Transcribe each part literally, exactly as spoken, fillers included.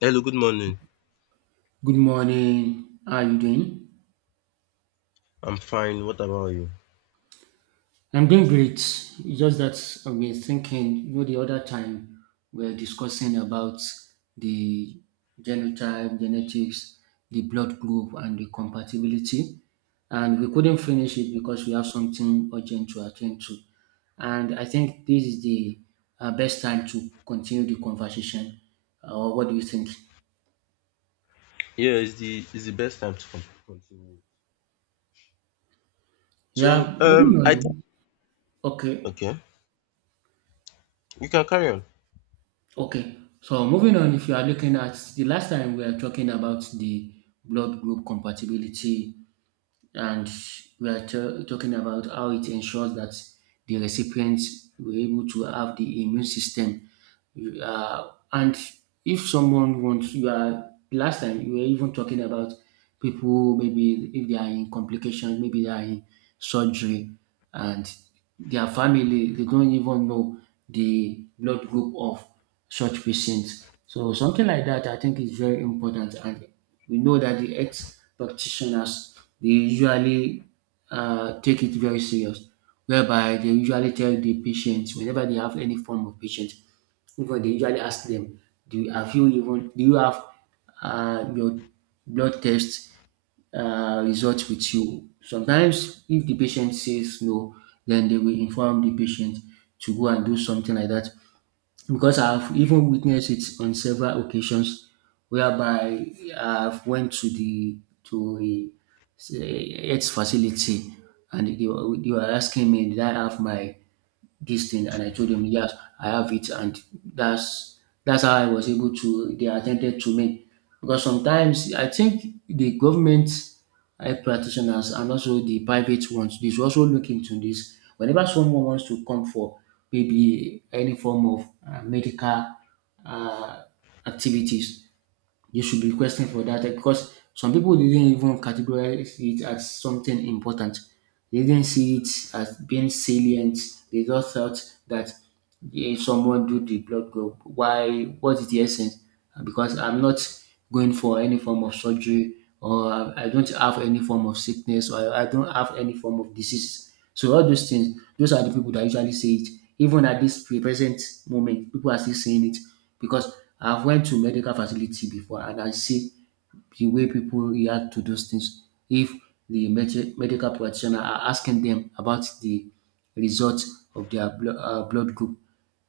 Hello, good morning. Good morning. How are you doing? I'm fine. What about you? I'm doing great. It's just that I've been thinking, you know, the other time we were discussing about the genotype, genetics, the blood group, and the compatibility. And we couldn't finish it because we have something urgent to attend to. And I think this is the uh, best time to continue the conversation. Or what do you think? Yeah, it's the it's the best time to con- continue. So, Yeah, moving um, I think on. Okay. okay, you can carry on. Okay, so moving on, if you are looking at the last time we were talking about the blood group compatibility, and we are t- talking about how it ensures that the recipients were able to have the immune system you are, and if someone wants, you are, last time you were even talking about people, maybe if they are in complications, maybe they are in surgery, and their family, they don't even know the blood group of such patients. So something like that, I think is very important. And we know that the health practitioners, they usually uh, take it very serious, whereby they usually tell the patients whenever they have any form of patient, even they usually ask them, do you, have you even do you have uh, your blood test uh, result with you? Sometimes, if the patient says no, then they will inform the patient to go and do something like that. Because I've even witnessed it on several occasions, whereby I've went to the to a, say, health facility and they were, they were asking me, "Did I have my this thing?" And I told them, "Yes, I have it." And that's that's how I was able to. They attended to me because sometimes I think the government health practitioners and also the private ones they should also look into this. Whenever someone wants to come for maybe any form of uh, medical uh, activities, you should be requesting for that, eh, because some people didn't even categorize it as something important. They didn't see it as being salient. They just thought that, yeah, if someone do the blood group, why? What is the essence? Because I'm not going for any form of surgery, or I I don't have any form of sickness, or I I don't have any form of disease. So all those things, those are the people that usually say it. Even at this pre- present moment, people are still saying it because I've went to medical facility before and I see the way people react to those things. If the med- medical practitioner are asking them about the results of their blo- uh, blood group.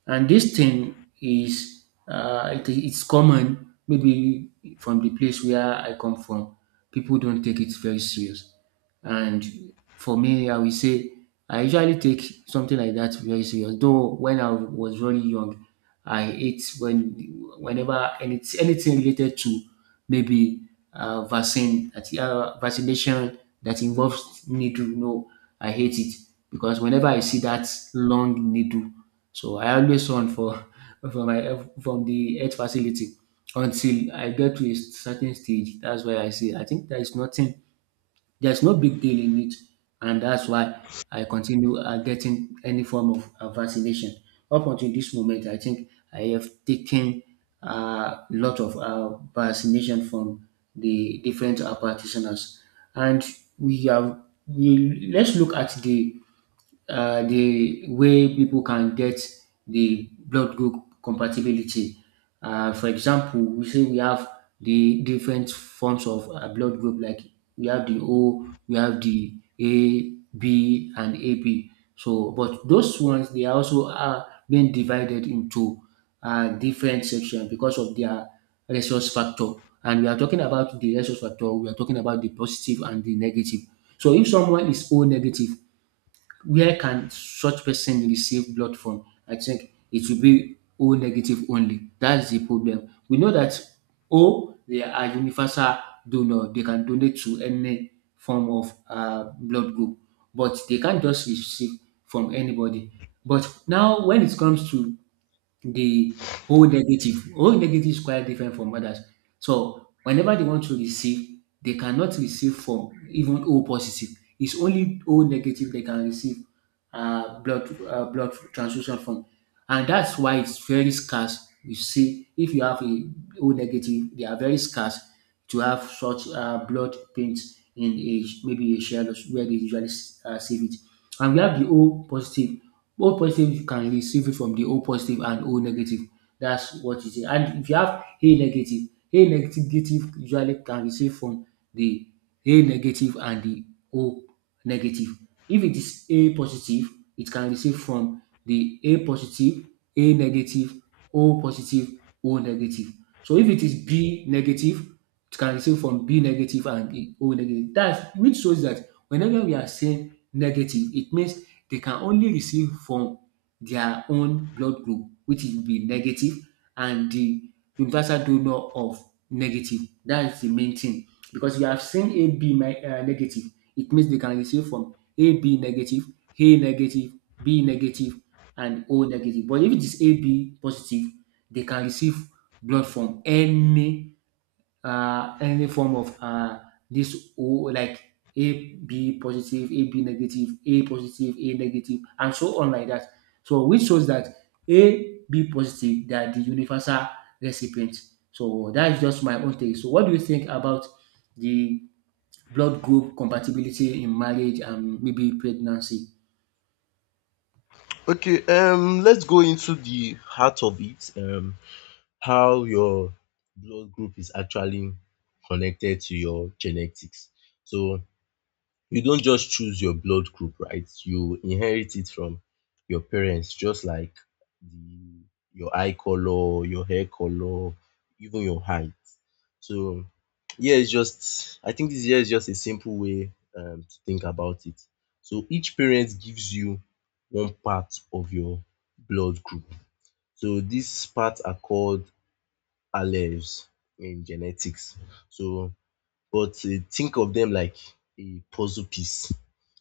And this thing is, uh, it, it's common, maybe from the place where I come from, people don't take it very serious. And for me, I will say I usually take something like that very serious. Though when I was really young, I ate when whenever any, anything related to maybe uh, vaccine that- uh, vaccination that involves needle. No, I hate it because whenever I see that long needle, so I always run for from my from the health facility until I get to a certain stage. That's why I say I think there is nothing there's no big deal in it, and that's why I continue uh, getting any form of uh, vaccination. Up until this moment, I think I have taken a uh, lot of uh, vaccination from the different uh, practitioners, and we have. We, let's look at the uh, the way people can get the blood group compatibility. Uh, for example, we say we have the different forms of uh, blood group, like we have the O, we have the A, B, and A B. So, but those ones they are also are being divided into uh, different sections because of their resource factor. And we are talking about the resource factor, we are talking about the positive and the negative. So if someone is O negative, where can such person receive blood from? I think it will be O negative only. That's the problem. We know that O, they are universal donor. They can donate to any form of uh, blood group, but they can't just receive from anybody. But now, when it comes to the whole negative. Whole negative is quite different from others. So whenever they want to receive, they cannot receive from even O positive. It's only O negative they can receive uh, blood uh, blood transfusion from, and that's why it's very scarce. You see, if you have a O negative, they are very scarce to have such uh, blood paints in a maybe a shell where they usually uh, save it. And we have the O positive. O positive you can receive it from the O positive and O negative. That's what you say. And if you have A negative, A negative negative usually can receive from the A negative and the O negative. If it is A positive, it can receive from the A positive, A negative, O positive, O negative. So if it is B negative, it can receive from B negative and the O negative. That's which shows that whenever we are saying negative, it means they can only receive from their own blood group, which will be negative, and the universal donor of negative. That's the main thing. Because you have seen A B uh, negative, it means they can receive from A B negative, A negative, B negative, and O negative. But if it is A B positive, they can receive blood from any uh, any form of uh, this O, like A B positive, A B negative, A positive, A negative, and so on like that. So which shows that A B positive they are the universal recipients. So that is just my own take. So what do you think about the blood group compatibility in marriage and maybe pregnancy? Okay, um, let's go into the heart of it. Um, how your blood group is actually connected to your genetics. So, you don't just choose your blood group, right? You inherit it from your parents, just like the, your eye color, your hair color, even your height. So, yeah, it's just, I think this year is just a simple way um, to think about it. So, each parent gives you one part of your blood group. So these parts are called alleles in genetics. So, but uh, think of them like a puzzle piece.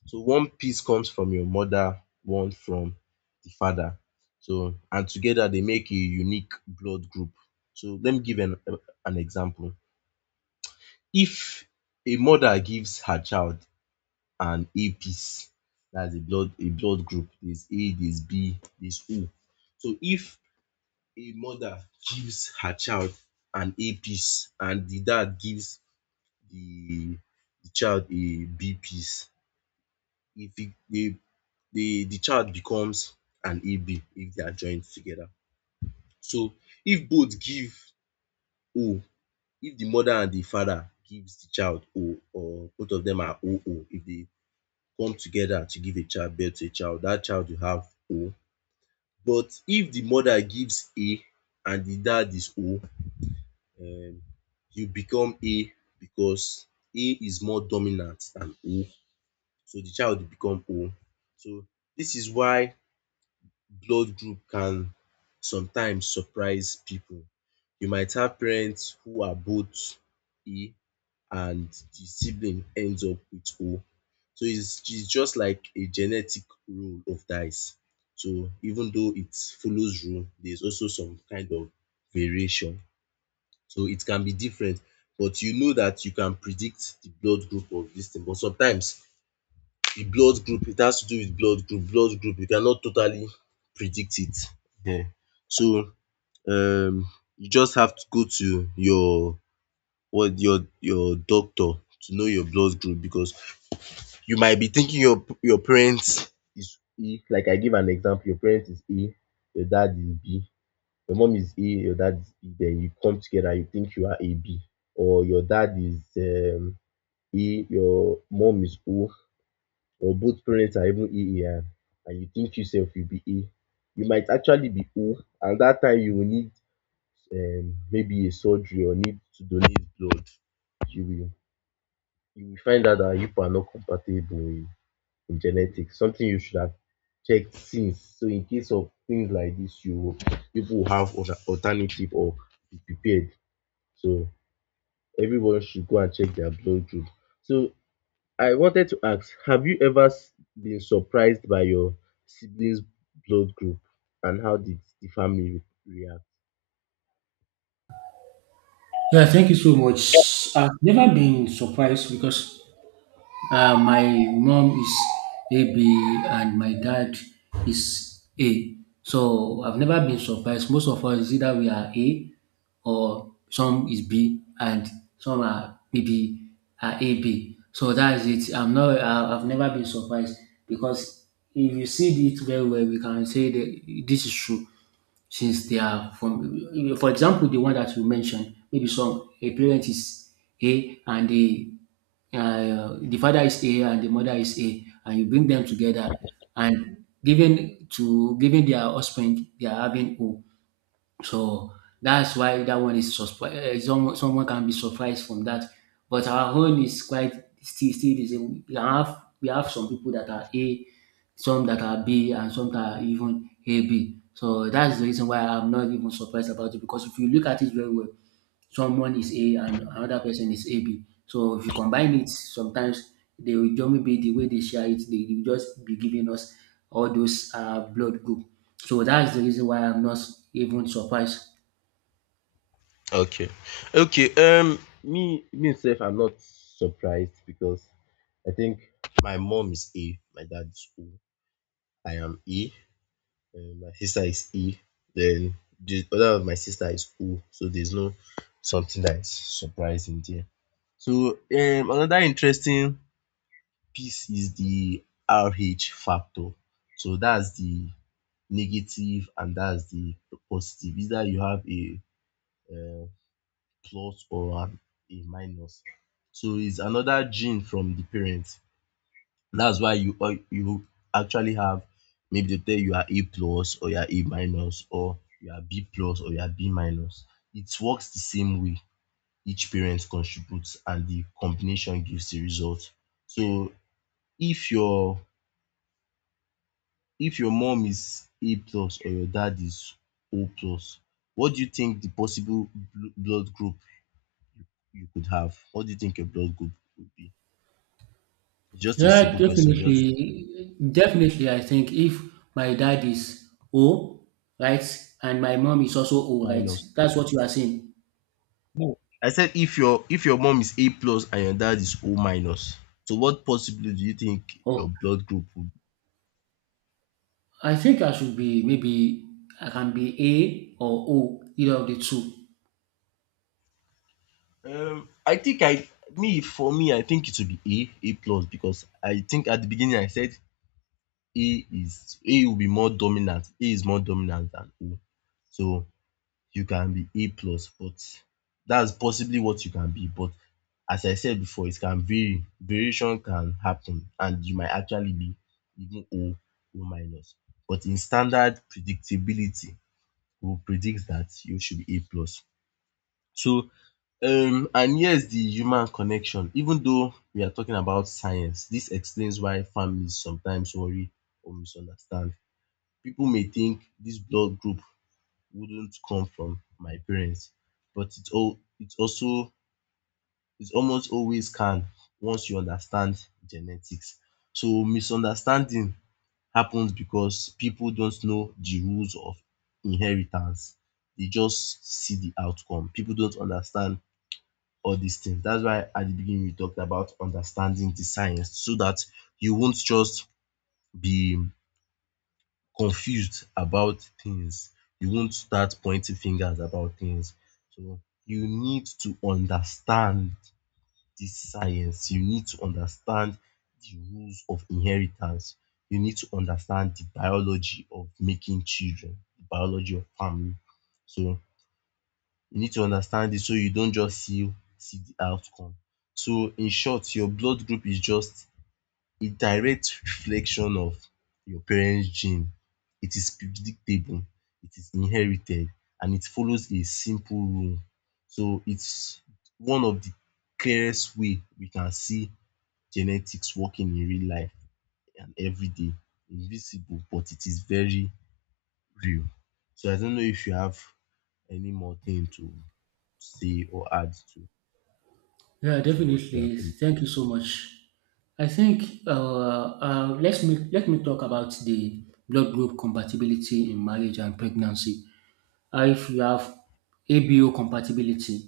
So one piece comes from your mother, one from the father. So and together they make a unique blood group. So let me give an an example. If a mother gives her child an A piece, that's a blood a blood group. There's A, there's B, there's O. So if a mother gives her child an A piece and the dad gives the the child a B piece. If it, the, the the child becomes an A B if they are joined together. So if both give O, if the mother and the father gives the child O or both of them are O O, if they come together to give a child birth to a child, that child will have O. But if the mother gives A and the dad is O, um, you become A because A is more dominant than O, so the child will become O. So this is why blood group can sometimes surprise people. You might have parents who are both E, and the sibling ends up with O. So it's it's just like a genetic roll of dice. So even though it follows rule, there's also some kind of variation. So it can be different, but you know that you can predict the blood group of this thing. But sometimes the blood group, it has to do with blood group. Blood group, you cannot totally predict it. um So, um you just have to go to your, what your your doctor, to know your blood group. Because you might be thinking your your parent is A, like I gave an example, your parent is A, your dad is B, your mom is A, your dad is B, then you come together, you think you are A B, or your dad is um A, your mom is O, or both parents are even A A I, and you think you sef you be A, you might actually be O. And dat time you will need um maybe a surgery or need to donate blood. You will you will find out dat you people are not compatible in in genetics, something you should have checked since. So in case of things like dis, you people will have alter alternative or be prepared. So everyone should go and check their blood group. So I wanted to ask, have you ever s- been surprised by your siblings' blood group, and how did the family re- react? Yeah, thank you so much. I've never been surprised because Uh, my mom is A B and my dad is A. So I've never been surprised. Most of us is either we are A or some is B and some are maybe are A B. So that's it. I'm not. I- I've never been surprised because if you see it very well, we can say that this is true since they are from, for example, the one that you mentioned maybe some a parent is A and the uh, the father is A and the mother is A and you bring them together and given to giving their husband they are having O, so that's why that one is surpri- uh, someone someone can be surprised from that. But our own is quite still still the same. We have we have some people that are A, some that are B, and some that are even A B. So that's the reason why I'm not even surprised about it because if you look at it very well, someone is A and another person is A B. So if you combine it, sometimes they will just maybe the way they share it, they will just be giving us all those uh, blood group. So that's the reason why I'm not even surprised. Okay. Okay. Um, me myself, I'm not surprised because I think my mom is A, my dad is O, I am E, and my sister is E, then the other of my sister is O, so there's no something that is surprising there. So um another interesting peace is the R H factor. So that's the negative and that's the positive. Either you have a, uh plus or an, a minus. So it's another gene from the parents. That's why you uh, you actually have, maybe they tell you are A plus or you are A minus or you are B plus or you are B minus. It works the same way. Each parent contributes and the combination gives the result. So if your if your mom is A plus or your dad is O plus, what do you think the possible bl- blood group you you could have? What do you think your blood group would be? Just a Yeah, simple question. Just definitely, definitely. I think if my dad is O, right, and my mom is also O, right, minus. that's what you are saying. No. I said if your if your mom is A plus and your dad is O minus, so what possibly do you think Oh, your blood group would I think I should be maybe I can be A or O, either of the two. be? Um, I think I me, for me, I think it would be A A plus because I think at the beginning I said A is A will be more dominant. A is more dominant than O. So you can be A plus, but that's possibly what you can be. But as I said before, it can vary. Variation can happen, and you might actually be even O, O minus. But in standard predictability, we predict that you should be A plus. So um and here's the human connection. Even though we are talking about science, this explains why families sometimes worry or misunderstand. People may think this blood group wouldn't come from my parents, but it all it also it almost always can, once you understand genetics. So misunderstanding happens because people don't know the rules of inheritance. They just see the outcome. People don't understand all these things. That's why at the beginning we talked about understanding the science, so that you won't just be confused about things. You won't start pointing fingers about things. So you need to understand this science. You need to understand the rules of inheritance. You need to understand the biology of making children, the biology of family. So you need to understand it, so you don't just see see the outcome. So in short, your blood group is just a direct reflection of your parents' gene. It is predictable, it is inherited, and it follows a simple rule. So it's one of the clearest way we can see genetics working in real life and every day. Invisible, but it is very real. So I don't know if you have any more thing to say or add to, Yeah, to what we have definitely. been. Thank you so much. I think uh, uh, let's me, let me talk about the blood group compatibility in marriage and pregnancy. Uh, if you have A B O compatibility,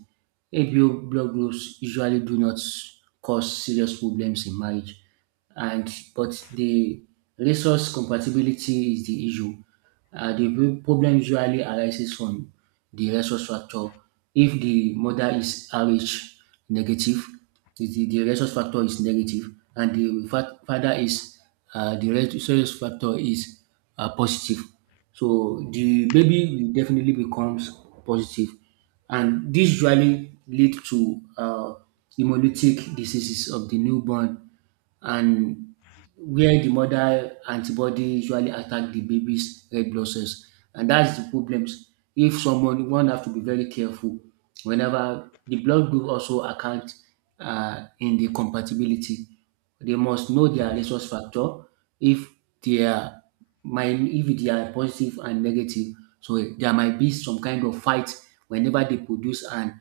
A B O blood groups usually do not cause serious problems in marriage, and but the resource compatibility is the issue. Uh, the pro- problem usually arises from the resource factor. If the mother is R H negative, the, the the resource factor is negative, and the fa- father is, uh, the resource factor is uh, positive. So the baby will definitely becomes positive, and this usually lead to uh, hemolytic diseases of the newborn, and where the mother antibody usually attack the baby's red blood cells, and that's the problems. If someone one have to be very careful whenever the blood group also account uh, in the compatibility. They must know their resource factor if they are mind if they are positive and negative. So there might be some kind of fight whenever they produce and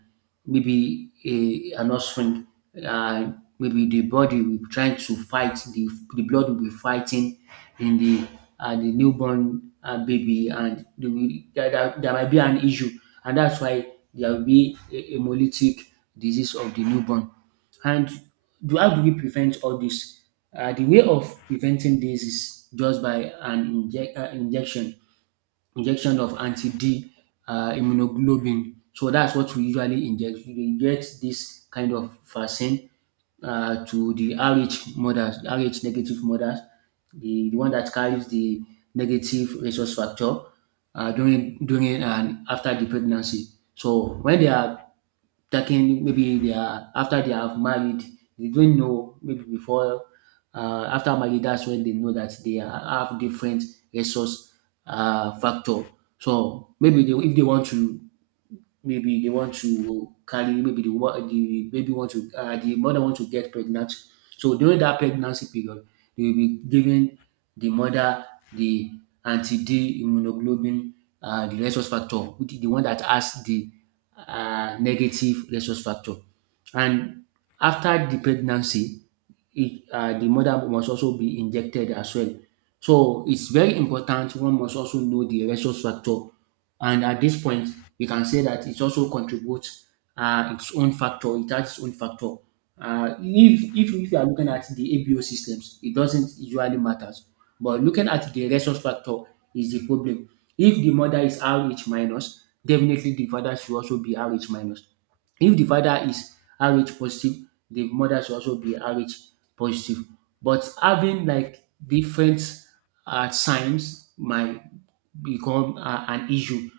maybe a, an offspring. Uh, maybe the body will be trying to fight the the blood will be fighting in the uh, the newborn uh, baby and they will, there, there, there might be an issue and that's why there will be a hemolytic disease of the newborn and do how do we prevent all this? Uh, the way of preventing this is just by an inject, uh, injection injection of anti-D uh, immunoglobulin. So that's what we usually inject. We inject this kind of vaccine uh, to the R H mothers, R H negative mothers, the, the one that carries the negative resource factor uh, during during and after the pregnancy. So when they are taking, maybe they are after they have married, they don't know maybe before, uh, after marriage that's when they know that they ha- have different resource uh, factor. So maybe they, if they want to, maybe they want to carry, maybe the wo- the baby want to, uh, the mother want to get pregnant. So during that pregnancy period they will be giving the mother the anti-d immunoglobulin, uh, the rhesus factor, which is the one that has the uh, negative rhesus factor. And after the pregnancy it, uh, the mother must also be injected as well. So it's very important one must also know the ratio structure. And at this point we can say that it also contributes uh, its own factor, it has its own factor. Uh, if, if if you are looking at the A B O systems, it doesn't usually matters. But looking at the ratio factor is the problem. If the mother is R H minus, definitely the father should also be R H minus. If the father is R H positive, the mother should also be R H positive. But having like different um signs might become a- an issue,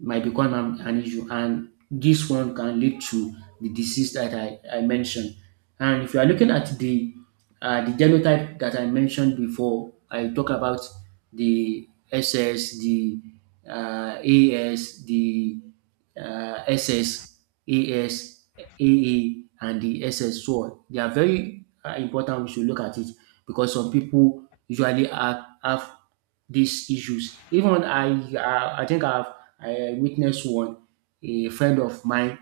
might become an, an issue. And this one can lead to the disease that I, I mentioned. And if you are looking at the uh, the genotype that I mentioned before, I talk about the SS, the uh, AS, the uh, SS, AS, AA, and the SS. So they are very uh, important. We should look at it because some people usually have, have these issues. Even I, I, I think I've I witnessed one, a friend of mine.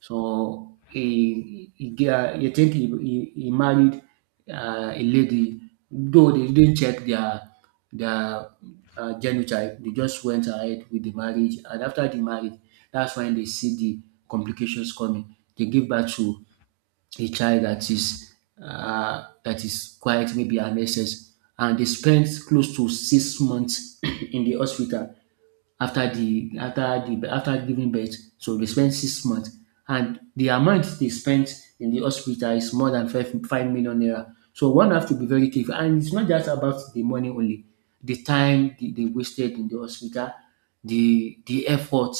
So he, he, he, uh, I think he, he, he married uh, a lady, though they didn't check their their uh, genotype. They just went ahead with the marriage, and after the marriage, that's when they see the complications coming. They give birth to a child that is uh, that is quite maybe an S S, and they spent close to six months in the hospital after the after the after giving birth. So they spent six months, and the amount they spent in the hospital is more than five five million naira. So one have to be very careful, and it's not just about the money only. The time they, they wasted in the hospital, the the effort.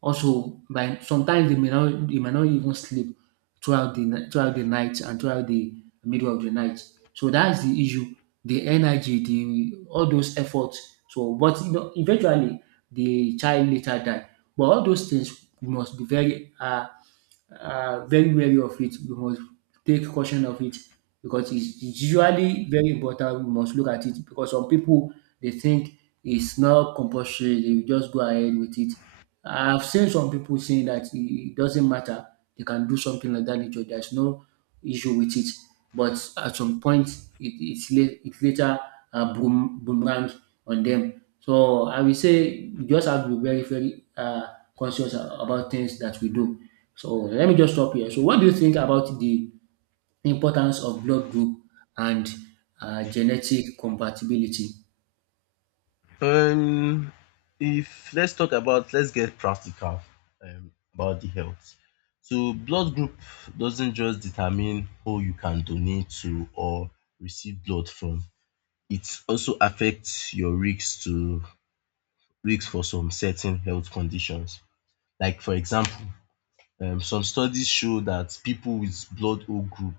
Also, by sometimes they may not they may not even sleep throughout the ni- throughout the night and throughout the middle of the night. So that's the issue, the energy, the all those efforts. So, but you know, eventually the child later died. But all those things, must be very um uh, very wary of it. We must take caution of it because it's, it's usually very important. We must look at it because some people they think it's not compulsory. They will just go ahead with it. I've seen some people saying that it it doesn't matter. They can do something like that nature. There's no issue with it. But at some point, it, it's late, it later uh, boom, boomerang on them. So I will say we just have to be very, very uh, conscious a- about things that we do. So let me just stop here. So what do you think about the importance of blood group and uh, genetic compatibility? Um, if let's talk about, let's get practical um, about the health. So blood group doesn't just determine who you can donate to or receive blood from. It also affects your risk to risk for some certain health conditions. Like for example, um, some studies show that people with blood O group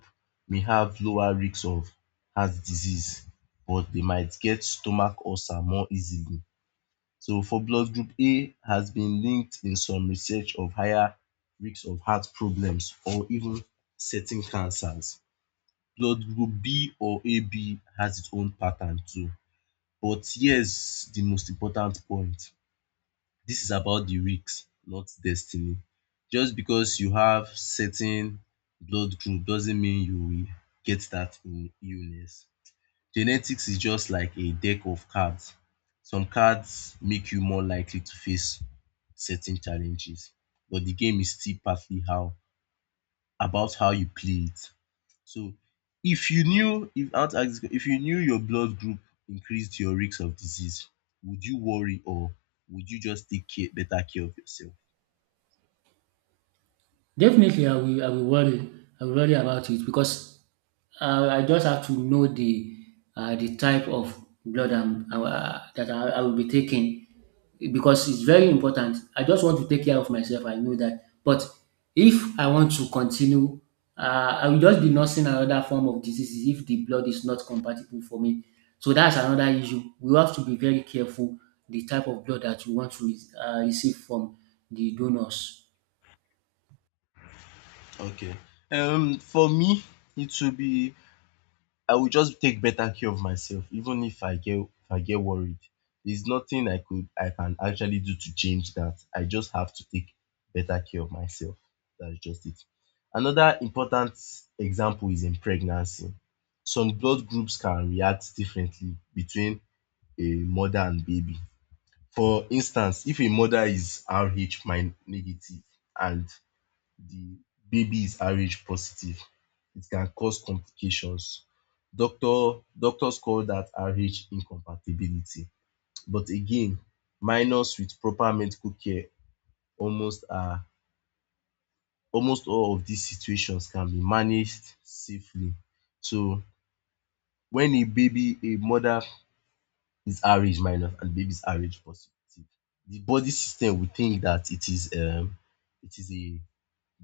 may have lower risks of heart disease, but they might get stomach ulcer more easily. So for blood group A has been linked in some research of higher risk of heart problems or even certain cancers. Blood group B or A B has its own pattern too. But here's the most important point. This is about the risk, not destiny. Just because you have certain blood group doesn't mean you will get that illness. Genetics is just like a deck of cards. Some cards make you more likely to face certain challenges, but the game is still partly how about how you play it. So if you knew if I want to ask this que- if you knew your blood group increased your risk of disease, would you worry, or would you just take care better care of yourself? Definitely, I will. I will worry. I will worry about it because uh, I just have to know the uh, the type of blood I'm, uh, that I, I will be taking, because it's very important. I just want to take care of myself. I know that, but if I want to continue, uh, I will just be nursing another form of diseases if the blood is not compatible for me. So that's another issue. We have to be very careful the type of blood that you want to re- uh, receive from the donors. Okay. Um, for me, it will be I will just take better care of myself even if I get if I get worried. There's nothing I could I can actually do to change that. I just have to take better care of myself. That's just it. Another important example is in pregnancy. Some blood groups can react differently between a mother and baby. For instance, if a mother is Rh min- negative and the baby is R H positive, it can cause complications. Doctor doctors call that R H incompatibility. But again, minors with proper medical care almost are almost all of these situations can be managed safely. So when a baby, a mother is R H minus and baby is R H positive, the body system will think that it is um it is a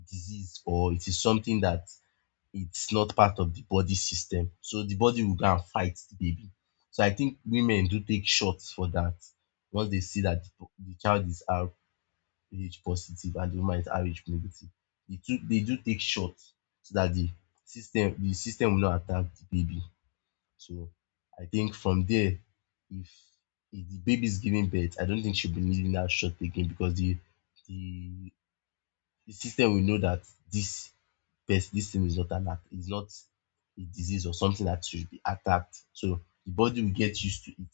disease or it is something that it's not part of the body system. So the body will go and fight the baby. So I think women do take shots for that once they see that the the child is Rh positive and the woman is Rh negative. They do, they do take shots so that the system the system will not attack the baby. So I think from there, if, if the baby is giving birth, I don't think she'll be needing that shot again, because the the, the system will know that this pest, this thing is not an act. It's not a disease or something that should be attacked. So the body will get used to it.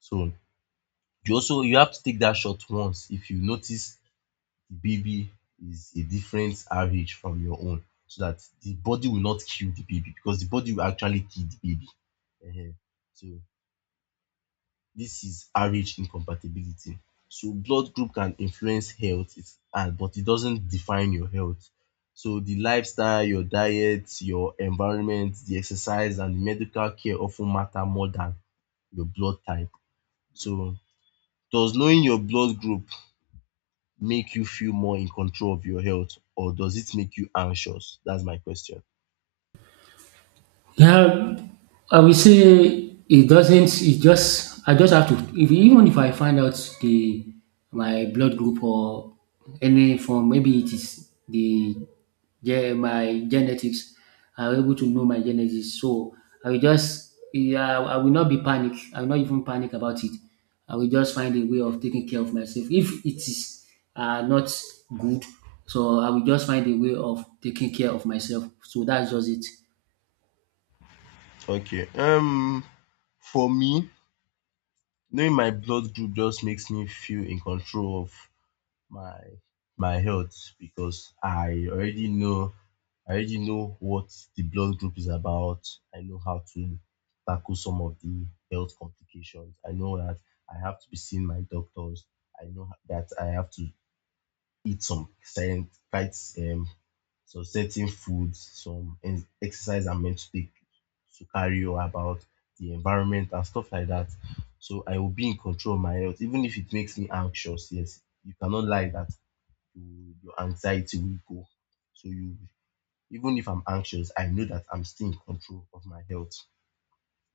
So you also you have to take that shot once if you notice the baby is a different R H from your own, so that the body will not kill the baby, because the body will actually kill the baby. Ehen. So this is Rh incompatibility. So blood group can influence health, it's, and, but it doesn't define your health. So the lifestyle, your diet, your environment, the exercise, and the medical care often matter more than your blood type. So does knowing your blood group make you feel more in control of your health, or does it make you anxious? That's my question. Yeah, I will say it doesn't. It just I just have to. If even if I find out the my blood group or any form, maybe it is the yeah my genetics. I'm able to know my genetics, so I will just yeah I will not be panic. I will not even panic about it. I will just find a way of taking care of myself. If it is uh, not good, so I will just find a way of taking care of myself. So that's just it. Okay. Um, for me, knowing my blood group just makes me feel in control of my my health, because I already know I already know what the blood group is about. I know how to tackle some of the health complications. I know that I have to be seeing my doctors. I know that I have to eat some certain quite um some certain foods, some en- exercise I'm meant to take, to carry on about the environment and stuff like that. So I will be in control of my health, even if it makes me anxious. Yes, you cannot lie that you, your anxiety will go. So you, even if I'm anxious, I know that I'm still in control of my health.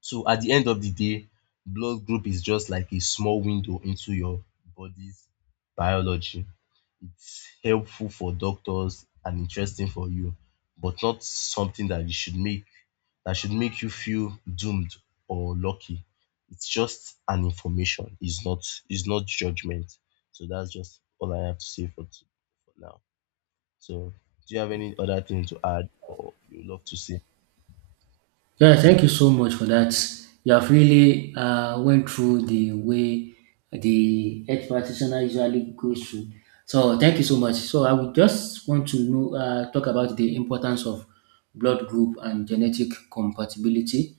So at the end of the day, blood group is just like a small window into your body's biology. It's helpful for doctors and interesting for you, but not something that you should make that should make you feel doomed or lucky. It's just an information. It's not it's not judgment. So that's just all I have to say for, t- for now. So, do you have any other thing to add or you love to say? Yeah, thank you so much for that. You have really uh, went through the way the health practitioner usually goes through. So thank you so much. So I would just want to know, uh, talk about the importance of blood group and genetic compatibility.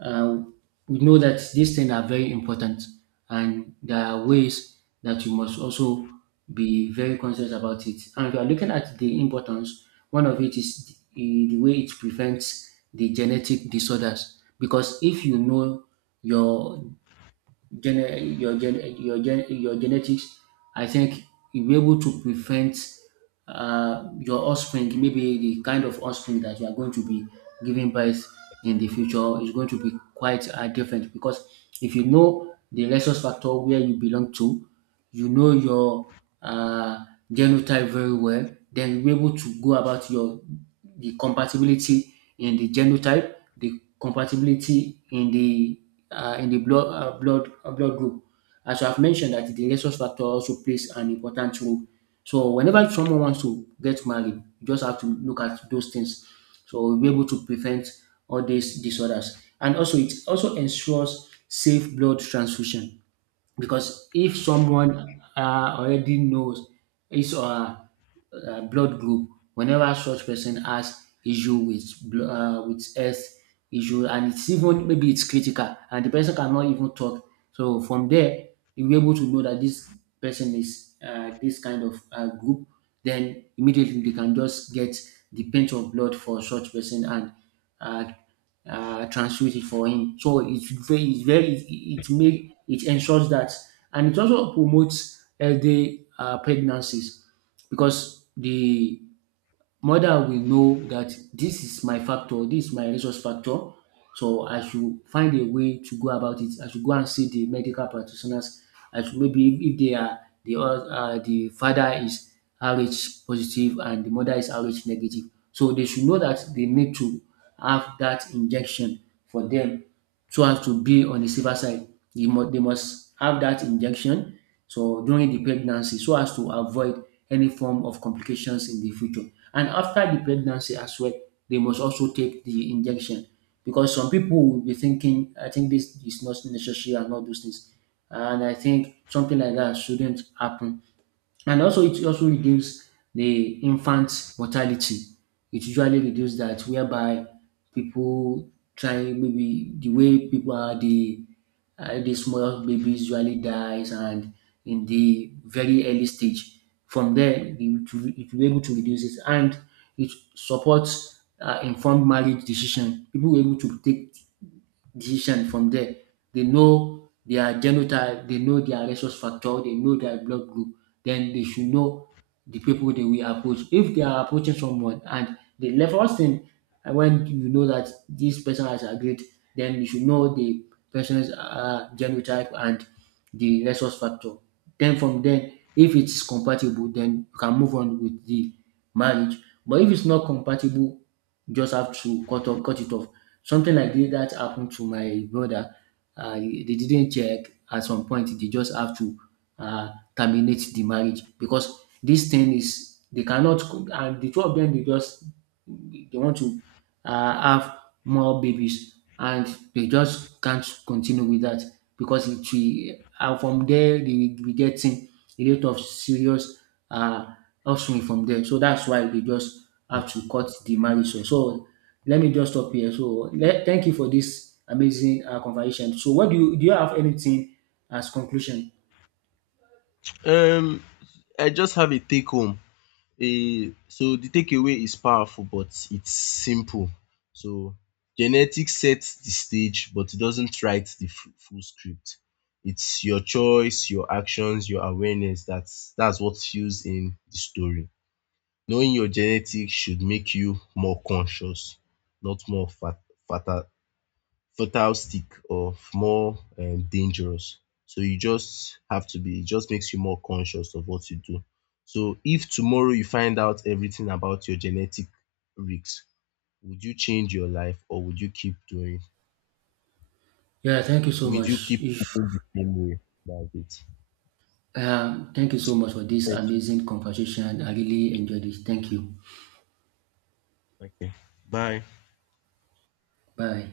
uh, we know that these things are very important and there are ways that you must also be very conscious about it. And if you are looking at the importance, one of it is the, the way it prevents the genetic disorders. Because if you know your gene, your gen, your gen, your genetics, I think you'll be able to prevent uh, your offspring, maybe the kind of offspring that you are going to be giving birth in the future is going to be quite uh, different. Because if you know the resource factor where you belong to, you know your uh, genotype very well, then you'll be able to go about your the compatibility in the genotype, the compatibility in the uh, in the blood uh, blood uh, blood group. As I've mentioned that the rhesus factor also plays an important role. So whenever someone wants to get married, you just have to look at those things. So we'll be able to prevent all these disorders. And also it also ensures safe blood transfusion, because if someone uh, already knows his or her uh, blood group, whenever such person has issue with blo- uh, with health issue and it's even, maybe it's critical and the person cannot even talk, so from there you'll be able to know that this person is uh, this kind of uh, group, then immediately they can just get the pinch of blood for such person and uh, uh, transfuse it for him. So it's very, it's very, it, it make it ensures that. And it also promotes healthy uh, pregnancies, because the mother will know that this is my factor, this is my resource factor, so I should find a way to go about it. I should go and see the medical practitioners. I should, maybe if if they are the oth- uh, the father is R H positive and the mother is R H negative, so they should know that they need to have that injection for them, so as to be on the safer side. They must, they must have that injection so during the pregnancy so as to avoid any form of complications in the future. And after the pregnancy as well, they must also take the injection, because some people will be thinking, I think this is not necessary and all those things. And I think something like that shouldn't happen. And also, it also reduce the infant mortality. It usually reduce that, whereby people try, maybe the way people are the uh, the small babies usually dies and in the very early stage. From there, you to- it will be able to reduce it. And it supports uh, informed marriage decision. People were able to take decision from there. They know their genotype, they know their resource factor, they know their blood group. Then they should know the people they will approach. If they are approaching someone and the level first thing, uh, when you know that this person has agreed, then you should know the person's uh, genotype and the resource factor. Then from then, if it is compatible, then you can move on with the marriage. But if it's not compatible, just have to cut off, cut it off. Something like this that happened to my brother. Uh, they didn't check. At some point, they just have to uh, terminate the marriage because this thing is they cannot. And the two of them, they just they want to uh, have more babies, and they just can't continue with that because it will. And from there, they will be getting a lot of serious uh, offspring from there. So that's why they just have to cut the marriage. So, so let me just stop here. So let, thank you for this amazing uh, conversation. So what do you do? You have anything as conclusion? Um, I just have a take home. A So the takeaway is powerful, but it's simple. So genetics sets the stage, but it doesn't write the fu- full script. It's your choice, your actions, your awareness. That's that's what fuels in the story. Knowing your genetics should make you more conscious, not more fat, fat, fertile stick of more um dangerous. So you just have to be, it just makes you more conscious of what you do. So if tomorrow you find out everything about your genetic risks, would you change your life, or would you keep doing, Yeah, thank you so would you much. keep If living the same way? That's it. um, thank you so much for this Thank amazing conversation. I really enjoyed it. Thank you. you. Okay. Bye. Bye.